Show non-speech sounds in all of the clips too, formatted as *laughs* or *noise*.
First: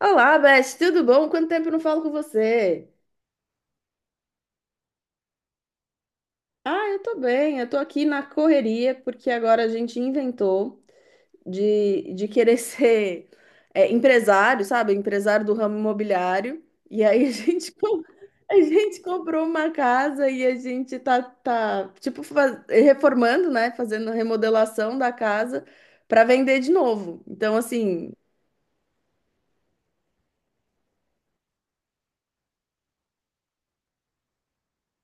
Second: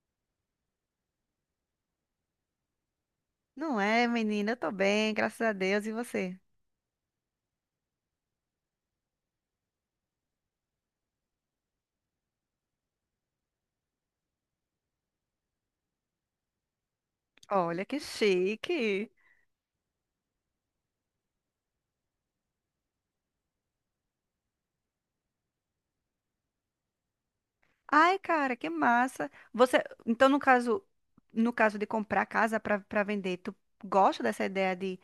Olá, Beth, tudo bom? Quanto tempo eu não falo com você? Não é, menina? Eu tô bem, graças a Deus. E você? Ah, eu tô bem, eu tô aqui na correria porque agora a gente inventou de querer *laughs* ser empresário, sabe? Empresário do ramo imobiliário. E aí a *laughs* Olha que a gente chique. comprou uma casa e a gente tá tipo, reformando, né? Fazendo remodelação da casa para vender de novo. Então, assim, Ai, cara, que massa. Você, então, no caso, no caso de comprar casa pra para vender, tu gosta dessa ideia de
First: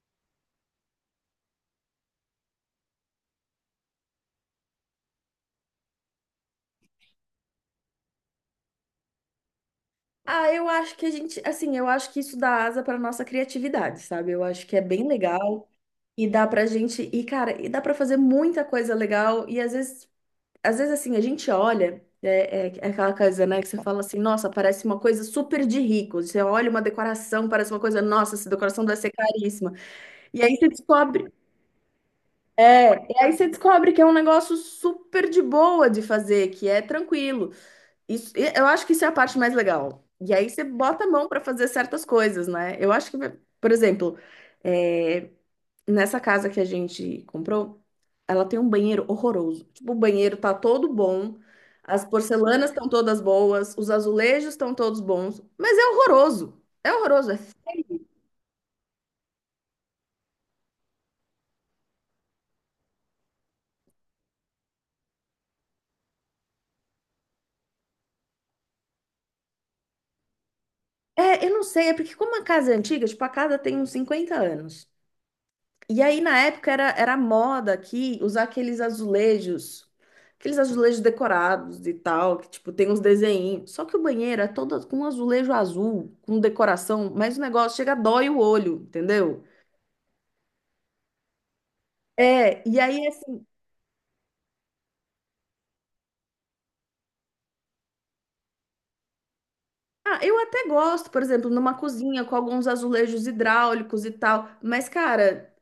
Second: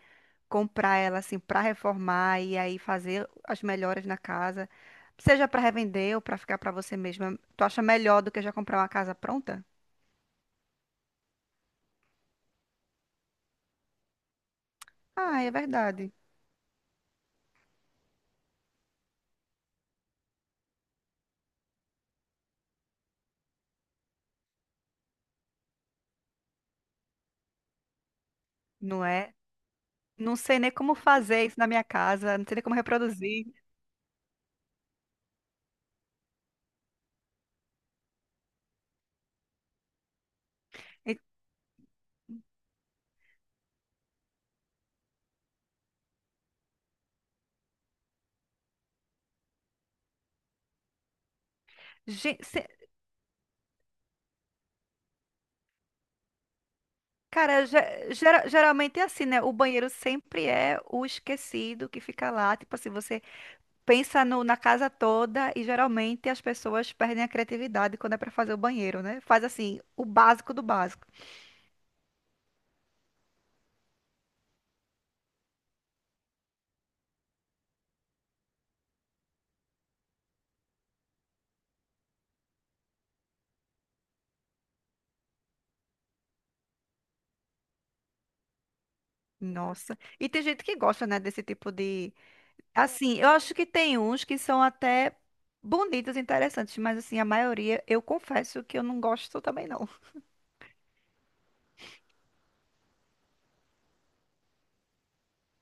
comprar ela assim pra reformar e aí fazer as melhoras na casa, seja pra revender ou pra ficar pra você mesma? Tu acha melhor do que já comprar uma casa pronta? ah, eu acho que a gente, assim, eu acho que isso dá asa para nossa criatividade, sabe? Eu acho que é bem Ah, é legal. verdade. E dá pra gente, e cara, e dá pra fazer muita coisa legal. E às vezes assim, a gente olha, é aquela coisa, né, que você fala assim, nossa, parece uma coisa super de rico. Você olha uma decoração, parece uma coisa, nossa, essa decoração deve Não ser é? caríssima. Não E aí sei você nem como fazer isso na minha casa, não sei nem como e aí reproduzir. você descobre que é um negócio super de boa de fazer, que é tranquilo. Isso, e eu acho que isso é a parte mais legal. E aí você bota a E- mão pra fazer certas coisas, né? Eu acho que, por exemplo, é, nessa casa que a gente comprou, ela tem um banheiro horroroso. Tipo, o banheiro tá todo bom, as Gente, porcelanas estão todas boas, os azulejos estão todos bons, mas é horroroso. É horroroso. Cara, geralmente é assim, né? O banheiro sempre é o esquecido que fica lá. Tipo assim, você pensa na casa toda e geralmente as pessoas perdem a criatividade quando é pra fazer o banheiro, né? Faz assim, o básico do básico. Eu não sei, é porque como a casa é antiga, tipo, a casa tem uns 50 anos. E aí, na época, era moda aqui usar aqueles azulejos decorados e tal, que, tipo, tem uns desenhinhos. Só que o banheiro é todo com azulejo azul, com decoração, mas o negócio chega, dói o olho, entendeu? Nossa. E tem gente que gosta, né, desse tipo de. É, e aí Assim, eu assim, acho que tem uns que são até bonitos, interessantes, mas assim, a maioria, eu confesso que eu não gosto também, não. ah, eu até gosto, por exemplo, numa cozinha com alguns azulejos hidráulicos e tal, mas cara,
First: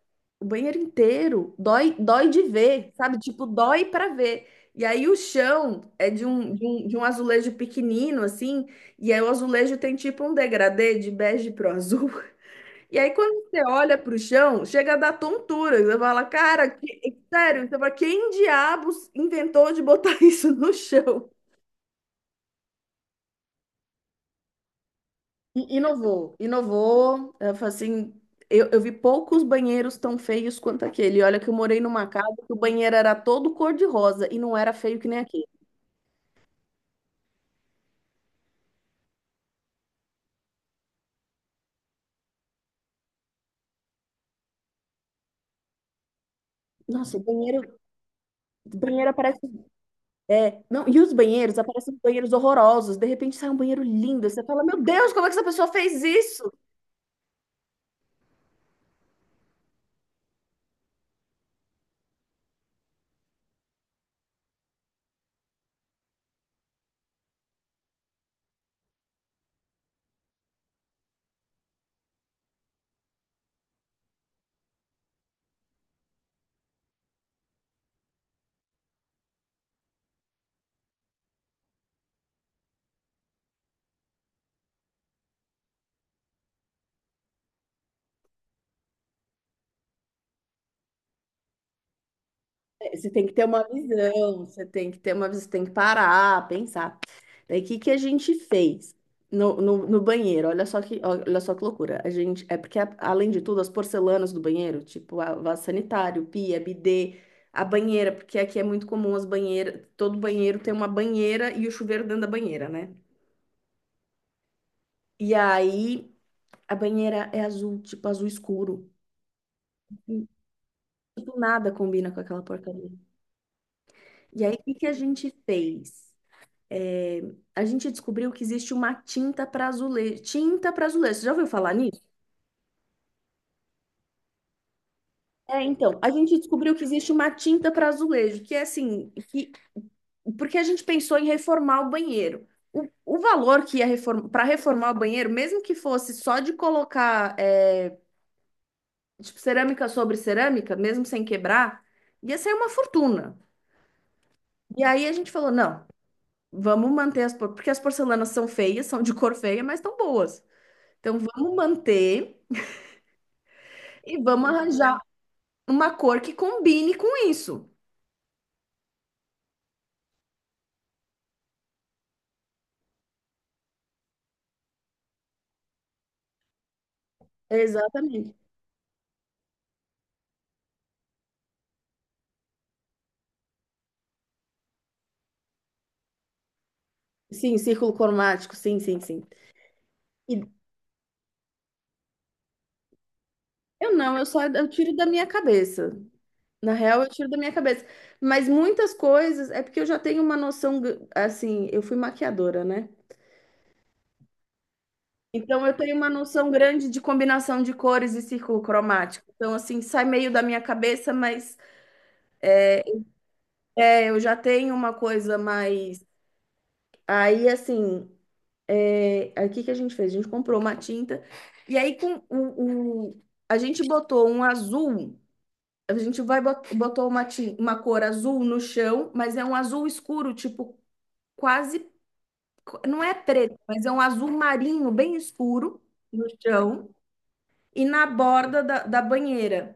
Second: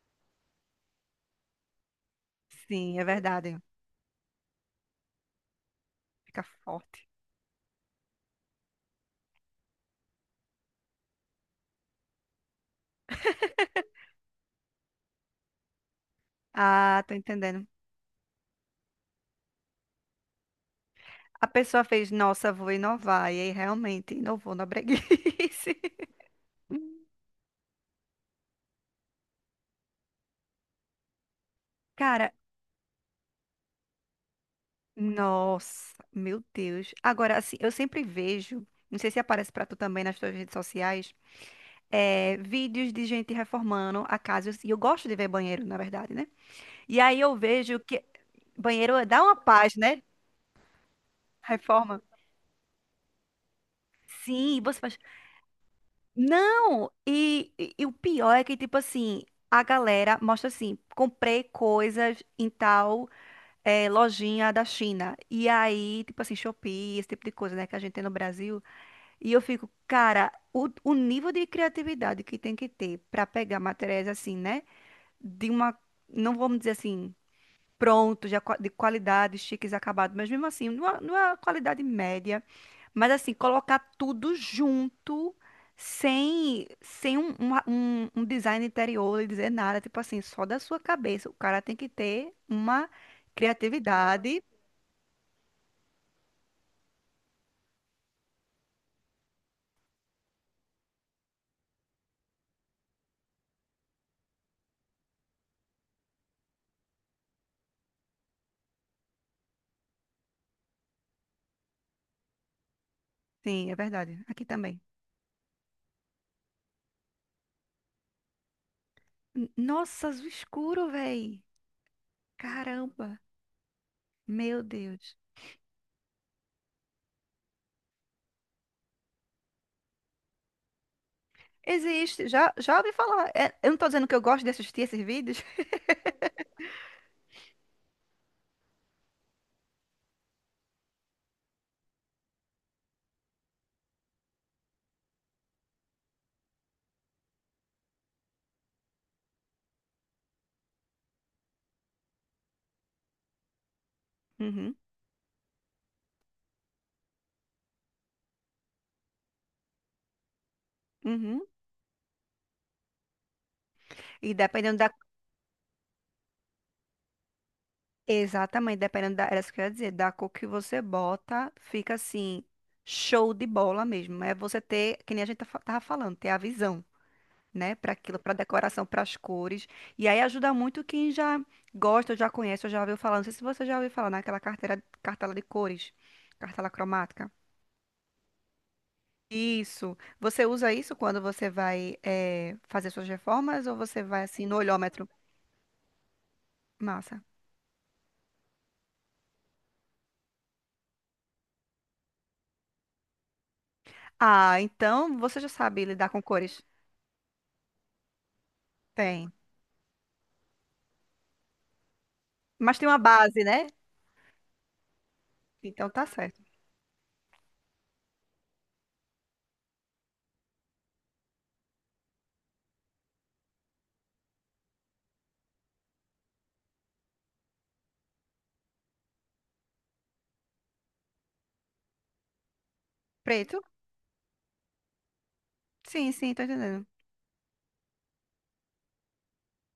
o banheiro inteiro dói de ver, Sim, é sabe? Tipo, verdade. dói pra ver. E aí o chão é de Fica um, de um, de forte. um azulejo pequenino assim, e aí o azulejo tem tipo um degradê de bege pro azul. *laughs* E aí quando você olha pro chão, chega a dar tontura, você fala, cara, Ah, tô sério, entendendo. você fala, quem diabos inventou de botar *laughs* isso no chão? A pessoa fez, nossa, vou inovar. E aí realmente inovou na I- breguice. Inovou, *laughs* inovou. Eu falei assim, eu vi poucos banheiros tão feios quanto aquele. E olha que eu morei numa Cara, casa que o banheiro era todo cor-de-rosa e não era feio que nem aquele. nossa, meu Deus. Agora, assim, eu sempre vejo, não sei se aparece pra tu também nas tuas redes sociais, vídeos de gente reformando a casa. E eu gosto de ver banheiro, na verdade, né? E Nossa, aí eu vejo que o banheiro banheiro dá uma aparece. paz, né? É, não, e os banheiros, aparecem Reforma. banheiros horrorosos. De repente sai um banheiro lindo. Você Sim, fala, você meu faz. Deus, como é que essa pessoa fez isso? Não! E o pior é que, tipo assim, a galera mostra assim: comprei coisas em tal. É, lojinha da China. E aí, tipo assim, Shopee, esse tipo de coisa, né, que a gente tem no Brasil. E eu fico, cara, o nível de criatividade que tem que ter para pegar materiais assim, né, de uma, não vamos dizer assim, pronto, de qualidade, chiques, acabado, mas mesmo assim, numa, numa qualidade média, mas assim, colocar tudo junto. Sem um, um, um design interior e dizer nada, tipo assim, só da sua cabeça. O cara tem que ter uma É, você tem que ter uma criatividade. visão, você tem que ter uma visão, você tem que parar, pensar. Daí, o que que a gente fez no banheiro? Olha só que loucura. A gente, é porque, além de tudo, as porcelanas do banheiro, tipo a vaso sanitário, pia, bidê, a banheira, porque aqui é muito comum as banheiras, todo banheiro tem uma banheira e o chuveiro dentro da banheira, né? Sim, é verdade. Aqui também. E aí, a banheira é azul, tipo azul escuro. Nossa, azul escuro, Tipo, véi. nada combina com aquela porcaria. Caramba. E aí, o Meu que que a Deus. gente fez? A gente descobriu que existe uma tinta para azulejo. Tinta para azulejo, você já ouviu falar nisso? Existe. Já ouvi falar. É, eu não tô dizendo que eu gosto de assistir esses vídeos. É, *laughs* então, a gente descobriu que existe uma tinta para azulejo, que é assim, que, porque a gente pensou em reformar o banheiro. O valor que para reformar o banheiro, mesmo que fosse só de tipo, cerâmica sobre cerâmica, mesmo sem quebrar, ia ser uma fortuna. Uhum, E aí a gente falou, não, vamos manter porque as porcelanas são feias, são de cor feia, mas estão boas. Então uhum. vamos manter. E E vamos dependendo da. arranjar uma cor que combine com isso. Exatamente, dependendo da. Era isso que eu ia dizer. Da cor que você bota, fica assim. Show de bola mesmo. É você ter, que nem a gente tava falando, ter a visão. Né, para aquilo, para Exatamente. decoração, para as cores. E aí ajuda muito quem já gosta, já conhece, ou já ouviu falar. Não sei se você já ouviu falar naquela carteira, cartela de cores, cartela cromática. Sim, círculo cromático, sim, sim, sim. Isso. E Você usa isso quando você vai fazer suas reformas ou eu você não, vai eu só assim no eu tiro da olhômetro? minha cabeça. Na real, eu Massa. tiro da minha cabeça. Mas muitas coisas é porque eu já tenho uma assim, eu fui maquiadora, né? Ah, então você já Então eu sabe tenho uma lidar com noção cores. grande de combinação de cores e círculo cromático. Tem. Então, assim, sai meio da minha cabeça, mas Mas tem uma base, né? Eu já tenho uma coisa Então mais. tá certo. Aí, assim, é, aí o que que a gente fez? A gente comprou uma tinta e aí a gente botou um azul. A gente botou uma cor azul no chão, mas é um azul escuro, tipo quase não é Preto? preto, mas é um azul marinho bem escuro Sim, no sim, tô entendendo. chão e na borda da banheira.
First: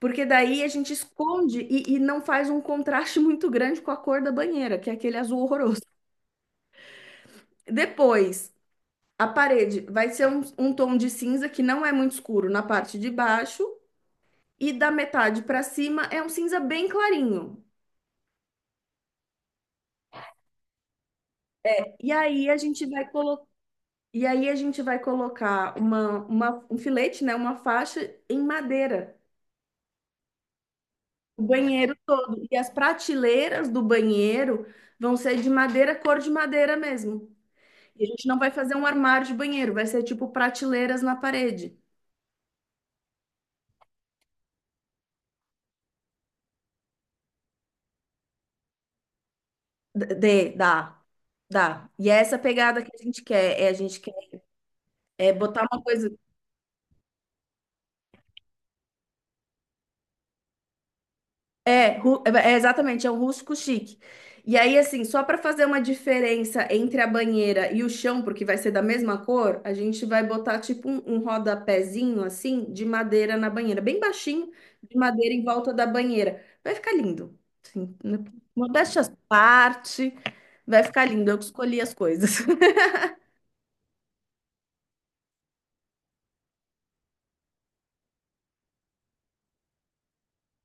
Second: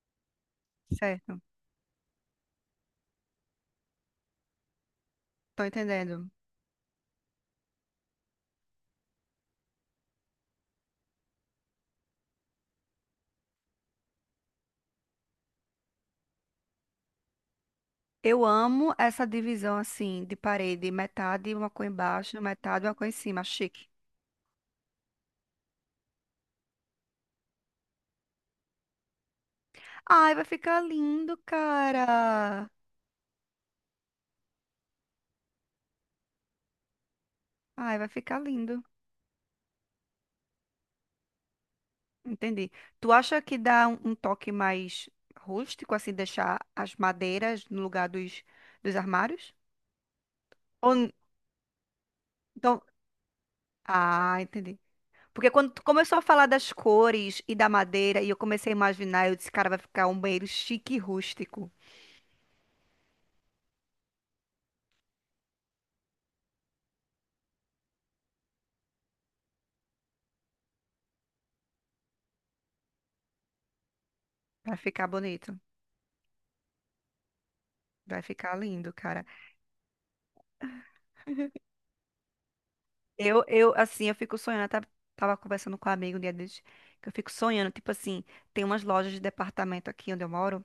Porque daí a gente Certo. esconde e não faz um contraste *laughs* muito grande com a cor da banheira, que é aquele azul Tô horroroso. entendendo. Depois, a parede vai ser um, um tom de cinza que não é muito escuro na parte de baixo, e da metade para cima é um cinza bem clarinho. Eu amo essa divisão assim de parede, metade uma cor E embaixo, aí a gente metade uma cor vai em cima, colocar. chique. E aí a gente vai colocar um filete, né, uma faixa em madeira, Ai, vai ficar lindo, o banheiro todo. E as cara. prateleiras do banheiro vão ser de madeira, cor de madeira mesmo. Ai, E a vai gente não ficar vai fazer um lindo. armário de banheiro, vai ser tipo prateleiras na parede. Entendi. Tu acha que dá um, um toque mais rústico, assim, deixar as madeiras no lugar dos, dos armários? D- Dê, Ou, dá, n- dá. E é essa pegada então, que a gente quer, é a gente ah, entendi. é Porque botar quando uma tu coisa. começou a falar das cores e da madeira, e eu comecei a imaginar, eu disse, cara, vai ficar um banheiro chique e rústico. É, exatamente, é o rústico chique. E aí, assim, só para fazer uma diferença entre a banheira e o chão, porque vai ser da mesma cor, a gente vai botar tipo um rodapézinho assim de madeira na banheira, bem baixinho, Vai de ficar madeira em bonito. volta da banheira. Vai ficar lindo. Assim, né? Vai ficar lindo, Modéstia à cara. parte, vai ficar lindo. Eu que escolhi as coisas. *laughs* Assim, eu fico sonhando. Tava conversando com um amigo um dia desses, que eu fico sonhando. Tipo assim, tem umas lojas de departamento aqui onde eu moro.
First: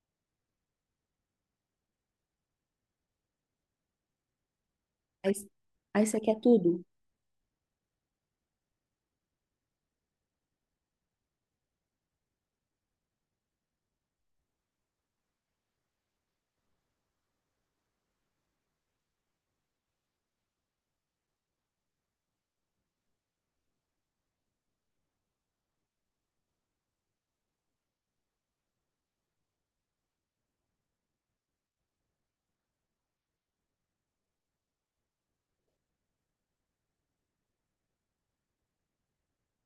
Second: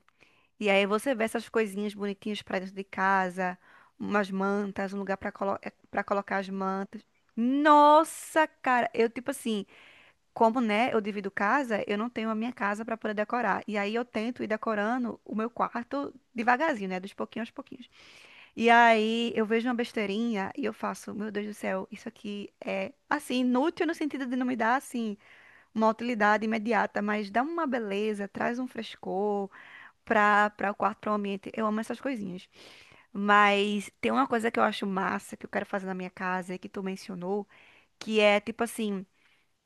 E aí você vê essas coisinhas bonitinhas pra dentro de casa, umas mantas, um lugar pra, Aí, pra aí você colocar quer as tudo? mantas. Nossa, cara, eu, tipo assim, como, né, eu divido casa, eu não tenho a minha casa pra poder decorar. E aí eu tento ir decorando o meu quarto devagarzinho, né, dos pouquinhos aos pouquinhos. E aí eu vejo uma besteirinha e eu faço, meu Deus do céu, isso aqui é assim, inútil no sentido de não me dar assim uma utilidade imediata, mas dá uma beleza, traz um frescor para o quarto, para o ambiente. Eu amo essas coisinhas. Mas tem uma coisa que eu acho massa que eu quero fazer na minha casa e que tu mencionou, que é tipo assim,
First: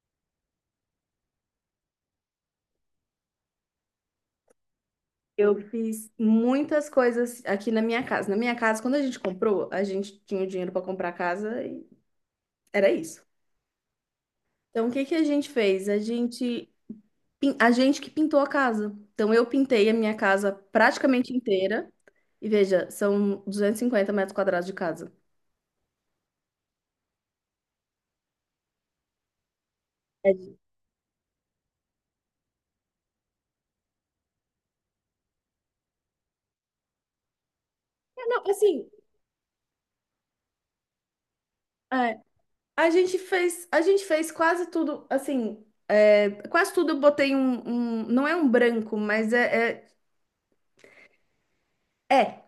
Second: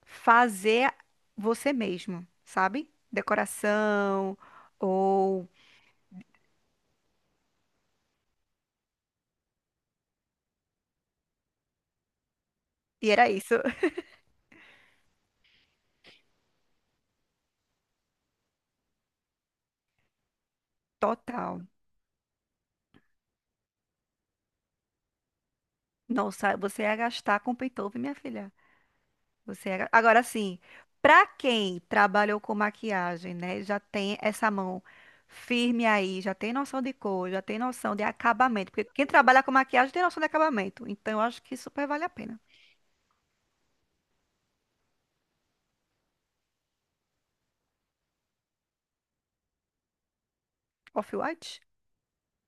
fazer você mesmo, sabe? Decoração ou Eu fiz muitas coisas aqui na minha casa. Na minha casa, quando a gente comprou, a gente tinha o dinheiro para comprar a casa e era e isso. era isso. *laughs* Então, o que que a gente fez? A gente que pintou a casa. Então, eu pintei a minha casa praticamente Total. inteira. E veja, são 250 metros quadrados de casa. Nossa, você ia gastar com Paytove, minha filha. Agora É, sim, para quem trabalhou com maquiagem, né, já tem essa mão firme aí, já tem noção de cor, já tem noção de não, acabamento, assim, porque quem trabalha com maquiagem tem noção de acabamento. Então eu acho que super vale a é, pena. A gente fez quase tudo, assim, é, quase tudo eu botei um não é um branco, mas é, Off-White, é, é.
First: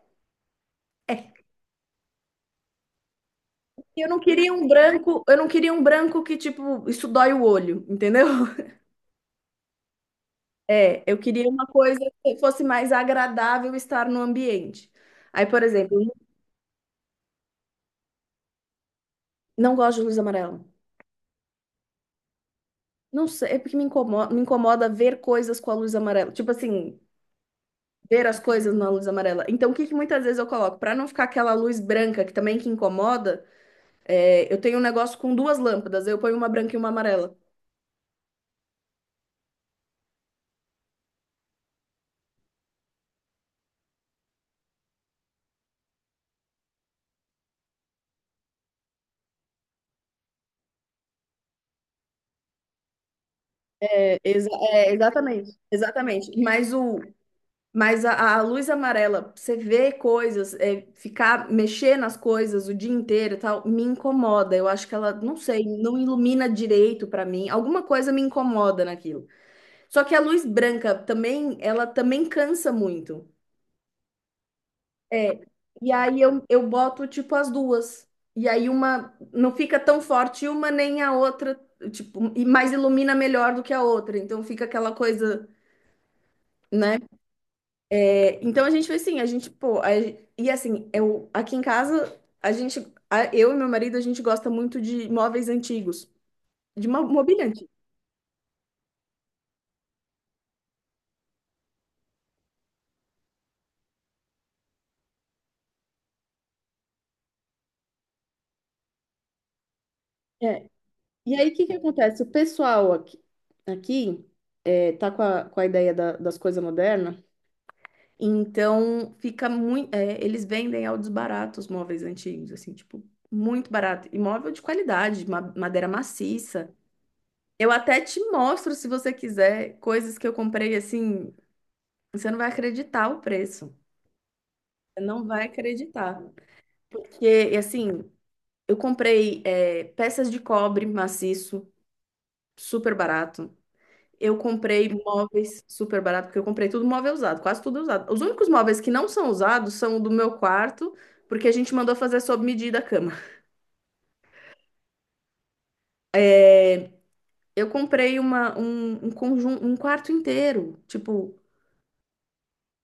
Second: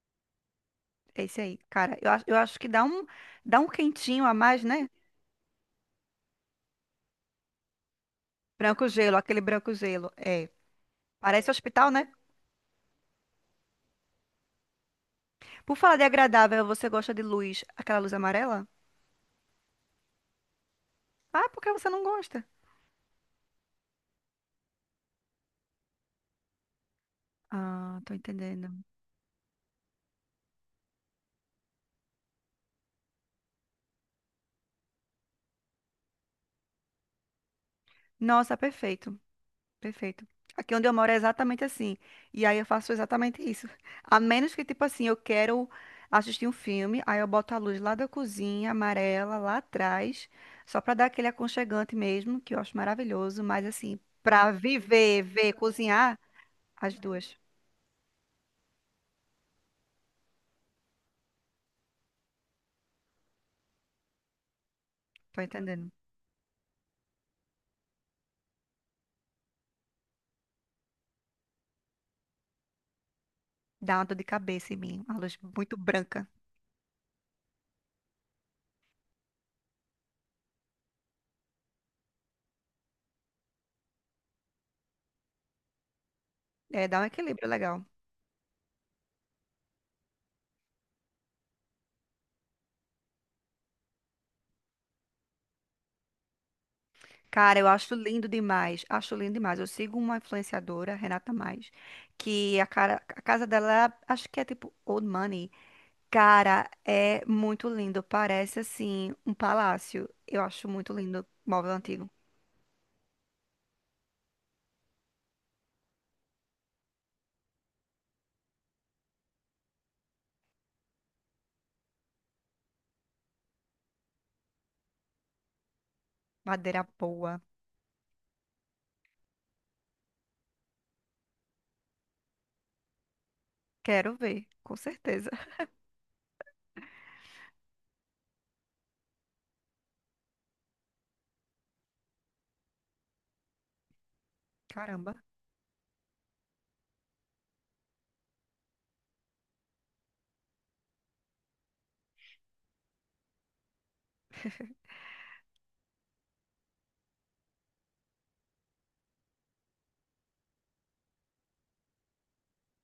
é esse É. aí, cara. Eu acho que dá um Eu não quentinho a queria mais, um né? branco, eu não queria um branco que, tipo, isso dói o olho, entendeu? *laughs* Branco gelo, aquele branco gelo. É, É, eu queria parece uma hospital, coisa né? que fosse mais agradável estar no ambiente. Aí, por Por falar exemplo, de eu agradável, você gosta de luz, aquela luz amarela? não gosto de luz amarela. Ah, porque você não gosta? Não sei, é porque me incomoda ver coisas com a luz amarela. Tipo assim, Ah, tô ver as entendendo. coisas na luz amarela. Então, o que que muitas vezes eu coloco? Para não ficar aquela luz branca que também que incomoda, é, eu tenho um negócio com duas lâmpadas. Eu ponho uma branca e uma amarela. Nossa, perfeito. Perfeito. Aqui onde eu moro é exatamente assim. E aí eu faço exatamente isso. A menos que, tipo assim, eu quero assistir um filme, aí eu boto a luz lá da cozinha, amarela, lá atrás, só pra dar aquele aconchegante mesmo, que eu acho maravilhoso. Mas assim, É, pra viver, exatamente, ver, cozinhar, exatamente. As duas. Mas a luz amarela, você vê coisas, é, ficar, mexer nas coisas o dia inteiro e tal, me incomoda. Eu acho que ela, não Tô sei, entendendo. não ilumina direito pra mim. Alguma coisa me incomoda naquilo. Só que a luz branca também, ela também cansa muito. Dá uma dor de cabeça em mim. Uma luz É. muito E aí branca. eu boto tipo as duas. E aí uma não fica tão forte uma nem a outra, tipo, e mais ilumina melhor do que a outra. Então fica aquela coisa, É, né? dá um equilíbrio legal. Então a gente foi assim, a gente, pô, a- e assim, eu aqui em casa, eu e meu marido, a gente gosta muito de móveis antigos, de mobília Cara, eu antiga. acho lindo demais. Acho lindo demais. Eu sigo uma influenciadora, Renata Mais, que a, cara, a casa dela, é, acho que é tipo Old Money. Cara, é muito lindo. Parece assim um palácio. Eu É. acho muito lindo. E aí, o que que Móvel antigo. acontece? O pessoal aqui, aqui é, tá com a das coisas modernas. Então fica muito, eles vendem ao desbarato os móveis antigos, assim, tipo, muito barato. E móvel de qualidade, madeira maciça. Madeira boa. Eu até te mostro, se você quiser, coisas que eu comprei assim. Você não vai acreditar o preço. Quero ver, com Você não certeza. vai acreditar. Porque, assim, eu comprei peças de cobre maciço, super barato. Eu comprei Caramba. móveis super barato, porque eu comprei tudo móvel usado, quase tudo usado. Os únicos móveis que não são usados são o do meu quarto, porque a gente mandou fazer sob medida a cama. É, eu comprei um conjunto, um quarto inteiro, tipo,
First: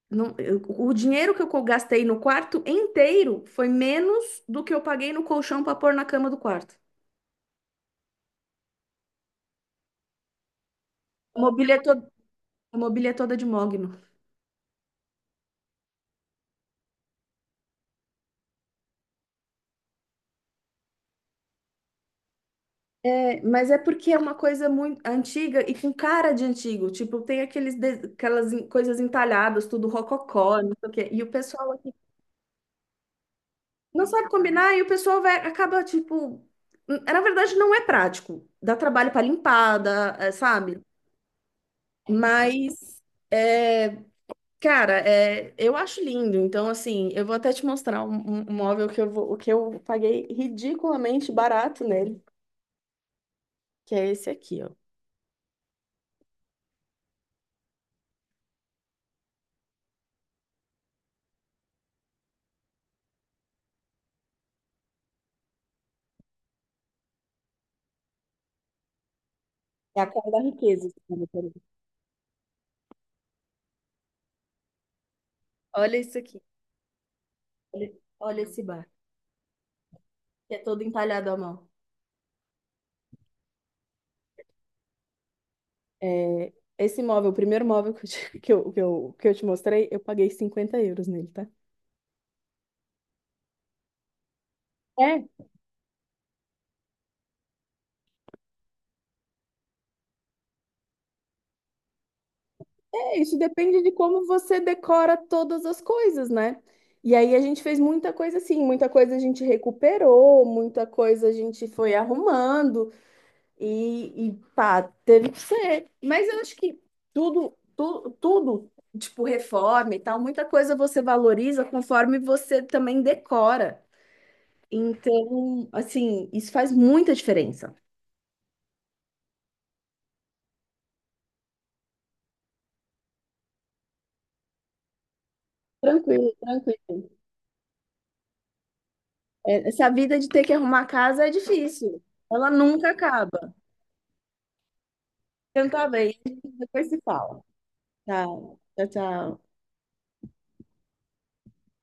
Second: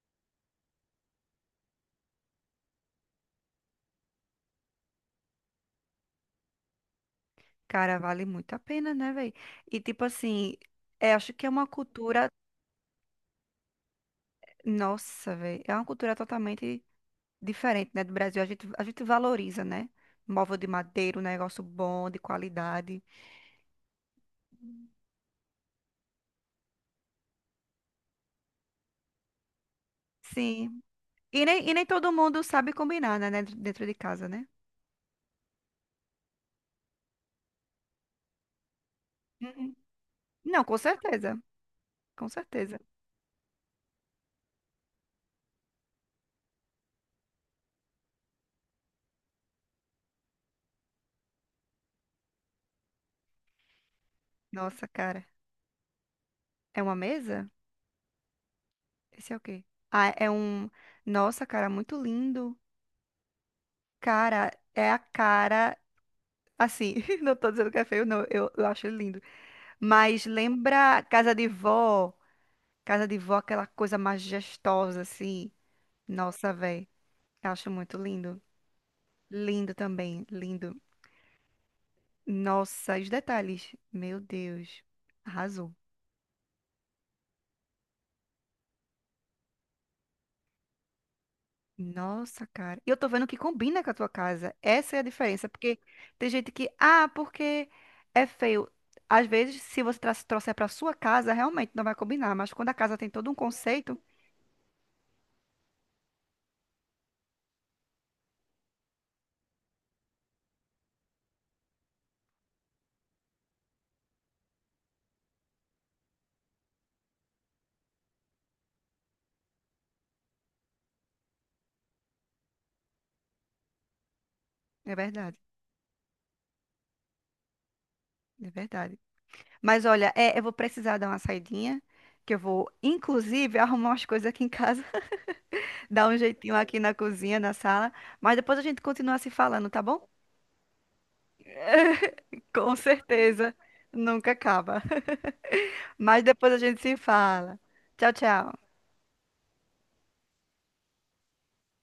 não, o dinheiro que eu gastei no quarto inteiro foi menos do que eu paguei no colchão para pôr na cama do quarto. Cara, vale muito a pena, né, velho? E tipo assim, é, acho A que é uma mobília é toda, cultura. a mobília é toda de mogno. Nossa, velho. É uma cultura totalmente diferente, né, do Brasil. A gente valoriza, né? Móvel de madeira, um negócio bom, de qualidade. É, mas é porque é uma coisa muito antiga e com cara de antigo. Tipo, tem aquelas coisas entalhadas, tudo rococó, não Sim. sei o quê. E o E nem, pessoal e nem aqui todo mundo sabe combinar, né, dentro de não sabe casa, né? combinar e o pessoal vai, acaba, tipo... Na verdade, não é prático. Dá trabalho para Uhum. limpar, dá, é, Não, com sabe? certeza. Com certeza. Mas... é, cara, é, eu acho lindo. Então, assim, eu vou até te mostrar um móvel que que eu paguei ridiculamente barato nele, que é esse aqui, ó. Nossa, cara. É uma mesa? Esse é o quê? Ah, é um. Nossa, cara, muito lindo. Cara, é a cara. Assim, *laughs* não tô dizendo que é feio, não. Eu acho lindo. É a Mas cara da riqueza. Esse lembra cara, casa de peraí. vó? Casa de vó, aquela coisa majestosa, assim. Olha isso aqui. Nossa, eu acho Olha, muito lindo. olha esse bar, Lindo também, que é lindo. todo entalhado à mão. Nossa, os detalhes. Meu Deus. Arrasou. É, esse móvel, o primeiro móvel *laughs* que eu te mostrei, eu paguei 50 euros nele, tá? Nossa, cara. E eu tô vendo que combina com a tua casa. Essa é a É. diferença. Porque tem gente que, ah, porque é feio. Às vezes, se você trouxer pra sua casa, realmente não vai combinar. Mas quando a casa tem É, todo um isso depende de conceito, como você decora todas as coisas, né? E aí a gente fez muita coisa assim, muita coisa a gente recuperou, muita coisa a gente foi arrumando e pá, teve que ser. Mas eu acho que tudo, tipo reforma e tal, muita coisa você valoriza conforme você também decora. é verdade. Então, assim, isso faz muita diferença. É verdade. Mas olha, é, eu vou precisar dar uma saidinha. Que eu vou, inclusive, arrumar umas coisas aqui em casa. Dá um Tranquilo, jeitinho aqui na tranquilo. cozinha, na sala. Mas depois a gente continua se É, falando, tá essa bom? vida de ter que arrumar casa é difícil. Ela *laughs* Com nunca acaba. certeza. Nunca acaba. Então *laughs* tá bem, Mas depois a gente depois se se fala. fala. Tchau, Tá. tchau. Tchau, tchau.